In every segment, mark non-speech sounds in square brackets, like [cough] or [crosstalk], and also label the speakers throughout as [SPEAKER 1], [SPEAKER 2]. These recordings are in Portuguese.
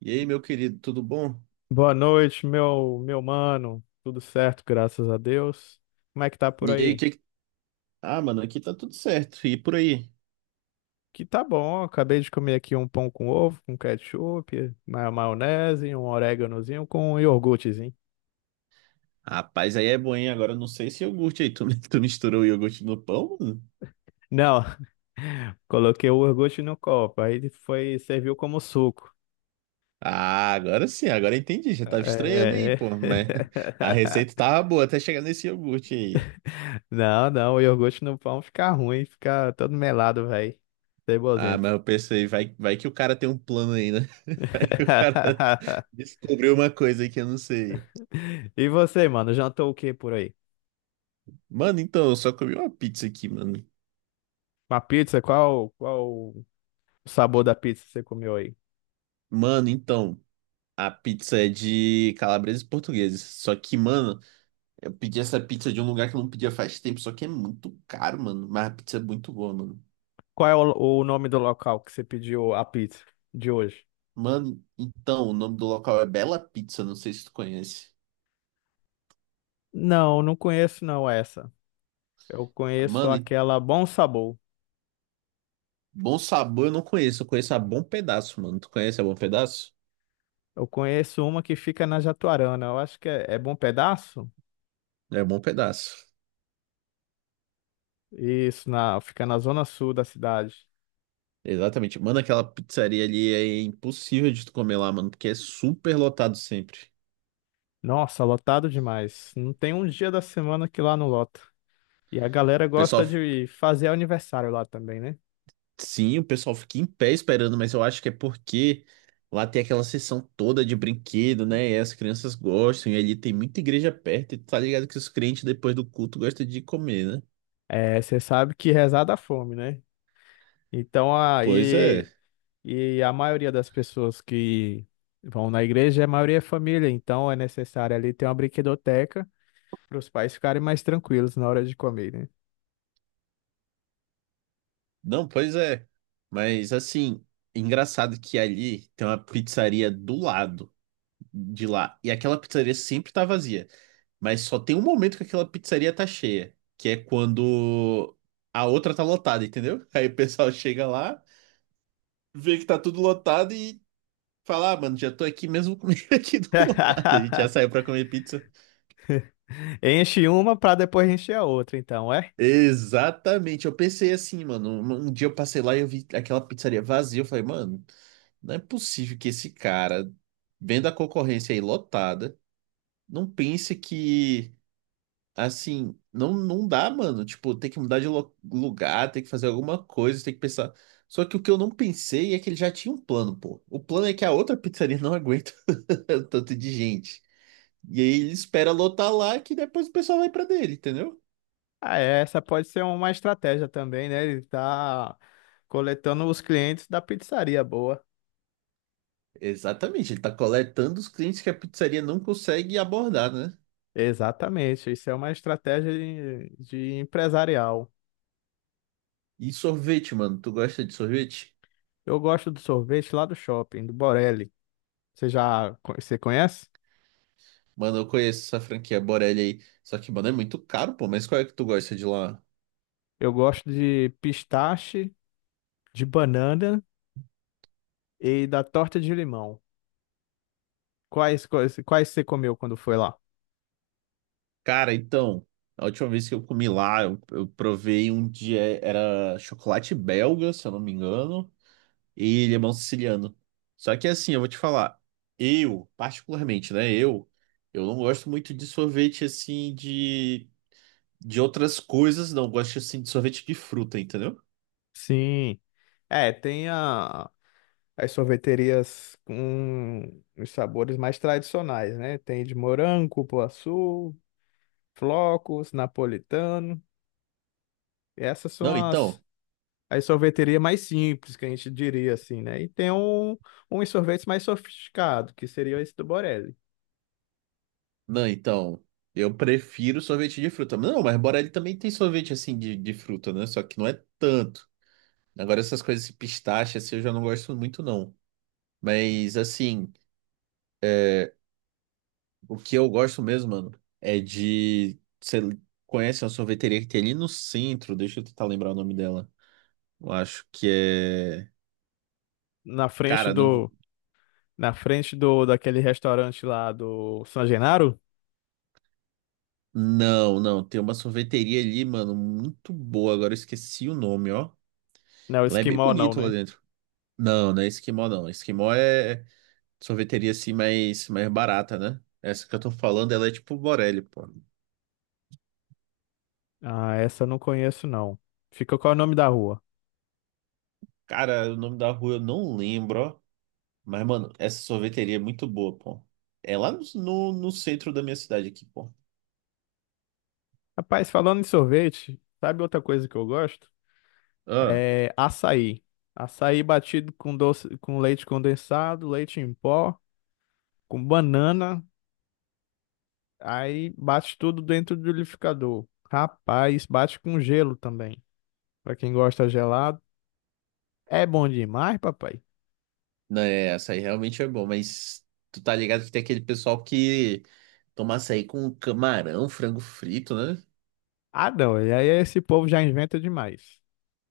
[SPEAKER 1] E aí, meu querido, tudo bom?
[SPEAKER 2] Boa noite, meu mano. Tudo certo, graças a Deus. Como é que tá por
[SPEAKER 1] E aí,
[SPEAKER 2] aí?
[SPEAKER 1] tá? Ah, mano, aqui tá tudo certo. E por aí?
[SPEAKER 2] Que tá bom, acabei de comer aqui um pão com ovo, com ketchup, maionese, um oréganozinho com um iogurtezinho.
[SPEAKER 1] Rapaz, aí é bom, hein? Agora eu não sei se iogurte aí. Tu, [laughs] tu misturou o iogurte no pão, mano?
[SPEAKER 2] Não, [laughs] coloquei o iogurte no copo, aí foi, serviu como suco.
[SPEAKER 1] Ah, agora sim, agora eu entendi. Já tava estranhando aí,
[SPEAKER 2] É.
[SPEAKER 1] pô. Mas [laughs] a receita
[SPEAKER 2] [laughs]
[SPEAKER 1] tava boa até chegar nesse iogurte aí.
[SPEAKER 2] Não, não, o iogurte no pão fica ruim, fica todo melado, velho.
[SPEAKER 1] Ah,
[SPEAKER 2] Cebosento.
[SPEAKER 1] mas eu pensei, vai que o cara tem um plano aí, né? [laughs] Vai que o cara
[SPEAKER 2] [laughs]
[SPEAKER 1] [laughs] descobriu uma coisa aí que eu não sei.
[SPEAKER 2] E você, mano, jantou o que por aí?
[SPEAKER 1] Mano, então, eu só comi uma pizza aqui, mano.
[SPEAKER 2] Uma pizza? Qual o sabor da pizza que você comeu aí?
[SPEAKER 1] Mano, então, a pizza é de calabreses portugueses. Só que, mano. Eu pedi essa pizza de um lugar que eu não pedia faz tempo, só que é muito caro, mano. Mas a pizza é muito boa, mano.
[SPEAKER 2] Qual é o nome do local que você pediu a pizza de hoje?
[SPEAKER 1] Mano, então, o nome do local é Bela Pizza, não sei se tu conhece.
[SPEAKER 2] Não, não conheço não essa. Eu conheço
[SPEAKER 1] Mano, e
[SPEAKER 2] aquela Bom Sabor.
[SPEAKER 1] Bom Sabor eu não conheço, eu conheço a Bom Pedaço, mano. Tu conhece a Bom Pedaço?
[SPEAKER 2] Eu conheço uma que fica na Jatuarana. Eu acho que é Bom Pedaço?
[SPEAKER 1] É Bom Pedaço.
[SPEAKER 2] Isso, fica na zona sul da cidade.
[SPEAKER 1] Exatamente. Mano, aquela pizzaria ali é impossível de tu comer lá, mano, porque é super lotado sempre.
[SPEAKER 2] Nossa, lotado demais. Não tem um dia da semana que lá não lota. E a galera
[SPEAKER 1] O
[SPEAKER 2] gosta
[SPEAKER 1] pessoal
[SPEAKER 2] de fazer aniversário lá também, né?
[SPEAKER 1] sim, o pessoal fica em pé esperando, mas eu acho que é porque lá tem aquela seção toda de brinquedo, né? E as crianças gostam, e ali tem muita igreja perto, e tá ligado que os crentes depois do culto gostam de comer, né?
[SPEAKER 2] É, você sabe que rezar dá fome, né? Então
[SPEAKER 1] Pois é.
[SPEAKER 2] aí e a maioria das pessoas que vão na igreja, a maioria é família, então é necessário ali ter uma brinquedoteca para os pais ficarem mais tranquilos na hora de comer, né?
[SPEAKER 1] Não, pois é. Mas assim, engraçado que ali tem uma pizzaria do lado de lá, e aquela pizzaria sempre tá vazia, mas só tem um momento que aquela pizzaria tá cheia, que é quando a outra tá lotada, entendeu? Aí o pessoal chega lá vê que tá tudo lotado e falar, "Ah, mano, já tô aqui mesmo comigo [laughs] aqui do lado. A gente já
[SPEAKER 2] [laughs]
[SPEAKER 1] saiu pra comer pizza.
[SPEAKER 2] Enche uma para depois encher a outra, então, é?
[SPEAKER 1] Exatamente. Eu pensei assim, mano. Um dia eu passei lá e eu vi aquela pizzaria vazia. Eu falei, mano, não é possível que esse cara, vendo a concorrência aí lotada, não pense que, assim, não, não dá, mano. Tipo, tem que mudar de lugar, tem que fazer alguma coisa, tem que pensar. Só que o que eu não pensei é que ele já tinha um plano, pô. O plano é que a outra pizzaria não aguenta [laughs] tanto de gente. E aí ele espera lotar lá que depois o pessoal vai pra dele, entendeu?
[SPEAKER 2] Ah, é, essa pode ser uma estratégia também, né? Ele tá coletando os clientes da pizzaria boa.
[SPEAKER 1] Exatamente, ele tá coletando os clientes que a pizzaria não consegue abordar, né?
[SPEAKER 2] Exatamente, isso é uma estratégia de empresarial.
[SPEAKER 1] E sorvete, mano, tu gosta de sorvete?
[SPEAKER 2] Eu gosto do sorvete lá do shopping, do Borelli. Você já você conhece?
[SPEAKER 1] Mano, eu conheço essa franquia Borelli aí, só que, mano, é muito caro, pô, mas qual é que tu gosta de lá?
[SPEAKER 2] Eu gosto de pistache, de banana e da torta de limão. Quais você comeu quando foi lá?
[SPEAKER 1] Cara, então, a última vez que eu comi lá, eu provei um dia, era chocolate belga, se eu não me engano, e limão siciliano. Só que assim, eu vou te falar, eu, particularmente, né, eu não gosto muito de sorvete assim de outras coisas, não gosto assim de sorvete de fruta, entendeu?
[SPEAKER 2] Sim. É, as sorveterias com os sabores mais tradicionais, né? Tem de morango, cupuaçu, flocos, napolitano. Essas são
[SPEAKER 1] Não, então,
[SPEAKER 2] as sorveterias mais simples, que a gente diria assim, né? E tem uns sorvetes mais sofisticados, que seria esse do Borelli.
[SPEAKER 1] não, então, eu prefiro sorvete de fruta. Não, mas Borelli também tem sorvete assim de fruta, né? Só que não é tanto. Agora essas coisas, esse pistache, assim, eu já não gosto muito, não. Mas assim, o que eu gosto mesmo, mano, é de. Você conhece uma sorveteria que tem ali no centro? Deixa eu tentar lembrar o nome dela. Eu acho que é.
[SPEAKER 2] Na frente
[SPEAKER 1] Cara, não.
[SPEAKER 2] do, Na frente do daquele restaurante lá do San Genaro?
[SPEAKER 1] Não, não. Tem uma sorveteria ali, mano, muito boa. Agora eu esqueci o nome, ó.
[SPEAKER 2] Não,
[SPEAKER 1] Ela é bem
[SPEAKER 2] Esquimó não,
[SPEAKER 1] bonito lá
[SPEAKER 2] né?
[SPEAKER 1] dentro. Não, não é Esquimó, não. Esquimó é sorveteria assim mais barata, né? Essa que eu tô falando, ela é tipo Borelli, pô.
[SPEAKER 2] Ah, essa eu não conheço não. Fica qual é o nome da rua?
[SPEAKER 1] Cara, o nome da rua eu não lembro, ó. Mas, mano, essa sorveteria é muito boa, pô. É lá no centro da minha cidade aqui, pô.
[SPEAKER 2] Rapaz, falando em sorvete, sabe outra coisa que eu gosto?
[SPEAKER 1] Ah,
[SPEAKER 2] É açaí. Açaí batido com doce, com leite condensado, leite em pó, com banana, aí bate tudo dentro do liquidificador. Rapaz, bate com gelo também. Pra quem gosta gelado, é bom demais, papai.
[SPEAKER 1] não, é, açaí realmente é bom, mas tu tá ligado que tem aquele pessoal que toma açaí com camarão, frango frito, né?
[SPEAKER 2] Ah, não, e aí esse povo já inventa demais.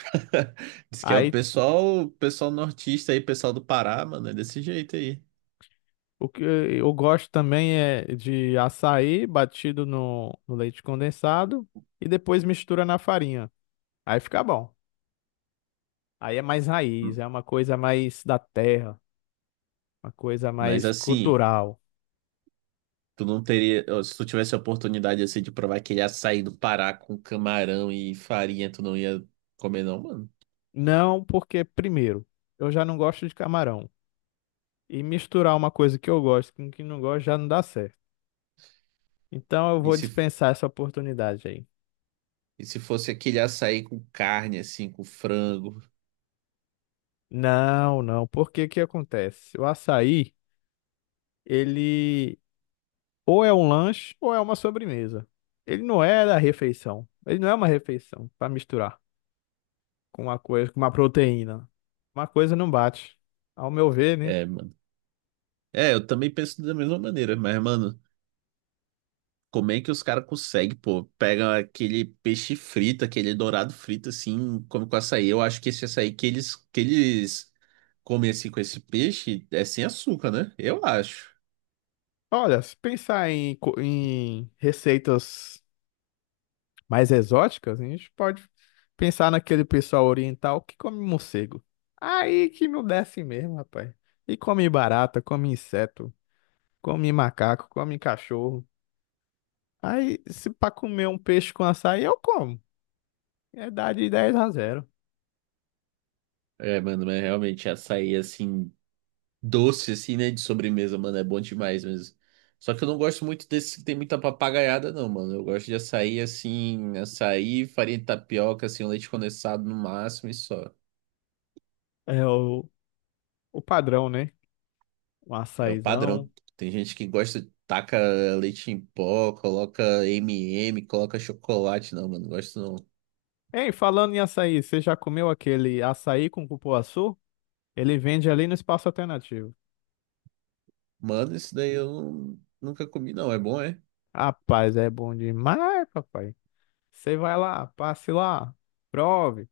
[SPEAKER 1] [laughs] Diz que é
[SPEAKER 2] Aí
[SPEAKER 1] o pessoal nortista aí, pessoal do Pará, mano, é desse jeito aí.
[SPEAKER 2] o que eu gosto também é de açaí batido no leite condensado e depois mistura na farinha. Aí fica bom. Aí é mais raiz, é uma coisa mais da terra, uma coisa
[SPEAKER 1] Mas
[SPEAKER 2] mais
[SPEAKER 1] assim,
[SPEAKER 2] cultural.
[SPEAKER 1] tu não teria, ó, se tu tivesse a oportunidade assim de provar aquele açaí do Pará com camarão e farinha, tu não ia comer não, mano.
[SPEAKER 2] Não, porque, primeiro, eu já não gosto de camarão. E misturar uma coisa que eu gosto com que não gosto já não dá certo. Então eu
[SPEAKER 1] E
[SPEAKER 2] vou
[SPEAKER 1] se
[SPEAKER 2] dispensar essa oportunidade aí.
[SPEAKER 1] E se fosse aquele açaí com carne, assim, com frango.
[SPEAKER 2] Não, não, porque o que acontece? O açaí, ele ou é um lanche ou é uma sobremesa. Ele não é da refeição. Ele não é uma refeição para misturar com uma coisa, com uma proteína. Uma coisa não bate. Ao meu ver, né?
[SPEAKER 1] É, é, eu também penso da mesma maneira, mas, mano, como é que os caras conseguem, pô? Pega aquele peixe frito, aquele dourado frito, assim, come com açaí. Eu acho que esse açaí que eles comem, assim, com esse peixe é sem açúcar, né? Eu acho.
[SPEAKER 2] Olha, se pensar em receitas mais exóticas, a gente pode pensar naquele pessoal oriental que come morcego. Aí que não desce mesmo, rapaz. E come barata, come inseto, come macaco, come cachorro. Aí, se para comer um peixe com açaí, eu como. É dar de 10 a 0,
[SPEAKER 1] É, mano, mas realmente açaí, assim. Doce, assim, né? De sobremesa, mano. É bom demais mesmo. Só que eu não gosto muito desse que tem muita papagaiada, não, mano. Eu gosto de açaí, assim, açaí, farinha de tapioca, assim, um leite condensado no máximo e só.
[SPEAKER 2] é o padrão, né? Um
[SPEAKER 1] É o padrão.
[SPEAKER 2] açaizão.
[SPEAKER 1] Tem gente que gosta, taca leite em pó, coloca M&M, coloca chocolate. Não, mano, não gosto não.
[SPEAKER 2] Ei, falando em açaí, você já comeu aquele açaí com cupuaçu? Ele vende ali no espaço alternativo.
[SPEAKER 1] Mano, isso daí eu nunca comi, não. É bom, é?
[SPEAKER 2] Rapaz, é bom demais, papai. Você vai lá, passe lá, prove.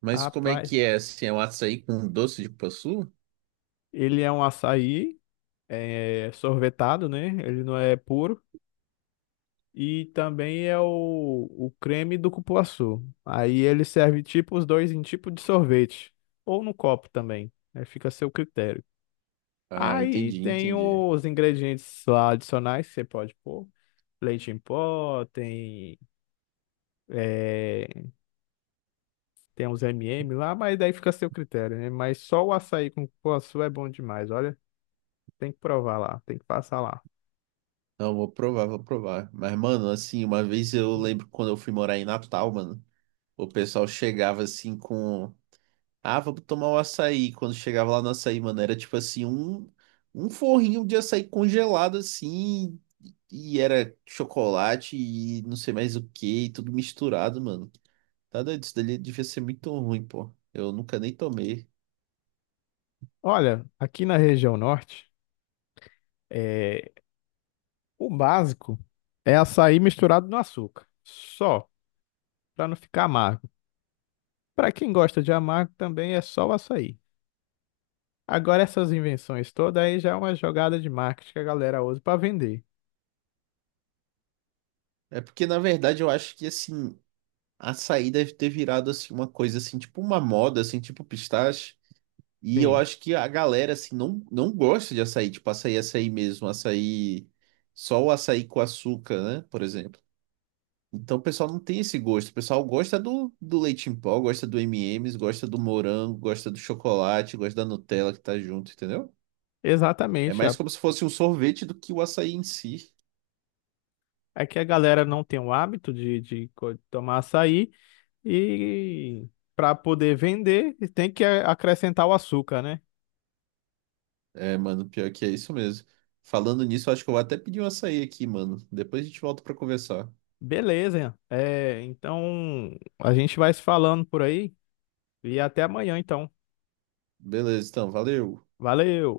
[SPEAKER 1] Mas como é
[SPEAKER 2] Rapaz,
[SPEAKER 1] que é? Assim, é um açaí com doce de cupuaçu?
[SPEAKER 2] ele é um açaí é, sorvetado, né? Ele não é puro. E também é o creme do cupuaçu. Aí ele serve tipo os dois em tipo de sorvete, ou no copo também, né? Fica a seu critério.
[SPEAKER 1] Ah,
[SPEAKER 2] Aí
[SPEAKER 1] entendi,
[SPEAKER 2] tem
[SPEAKER 1] entendi.
[SPEAKER 2] os ingredientes lá adicionais que você pode pôr. Leite em pó, tem, eh, tem uns MM lá, mas daí fica a seu critério, né? Mas só o açaí com cupuaçu é bom demais, olha. Tem que provar lá, tem que passar lá.
[SPEAKER 1] Não, vou provar, vou provar. Mas, mano, assim, uma vez eu lembro quando eu fui morar em Natal, mano, o pessoal chegava assim com. Ah, vamos tomar um açaí. Quando chegava lá no açaí, mano, era tipo assim, um forrinho de açaí congelado, assim, e era chocolate e não sei mais o que, e tudo misturado, mano. Tá doido? Isso dali devia ser muito ruim, pô. Eu nunca nem tomei.
[SPEAKER 2] Olha, aqui na região norte, eh, o básico é açaí misturado no açúcar, só, para não ficar amargo. Para quem gosta de amargo também é só o açaí. Agora essas invenções todas aí já é uma jogada de marketing que a galera usa para vender.
[SPEAKER 1] É porque, na verdade, eu acho que, assim, açaí deve ter virado, assim, uma coisa, assim, tipo uma moda, assim, tipo pistache. E eu
[SPEAKER 2] Sim,
[SPEAKER 1] acho que a galera, assim, não gosta de açaí, tipo, açaí, açaí mesmo, açaí, só o açaí com açúcar, né, por exemplo. Então o pessoal não tem esse gosto, o pessoal gosta do leite em pó, gosta do M&M's, gosta do morango, gosta do chocolate, gosta da Nutella que tá junto, entendeu? É
[SPEAKER 2] exatamente.
[SPEAKER 1] mais como se fosse um sorvete do que o açaí em si.
[SPEAKER 2] É que a galera não tem o hábito de tomar açaí e para poder vender tem que acrescentar o açúcar, né?
[SPEAKER 1] É, mano, pior que é isso mesmo. Falando nisso, eu acho que eu vou até pedir um açaí aqui, mano. Depois a gente volta pra conversar.
[SPEAKER 2] Beleza, é, então a gente vai se falando por aí e até amanhã então.
[SPEAKER 1] Beleza, então, valeu.
[SPEAKER 2] Valeu!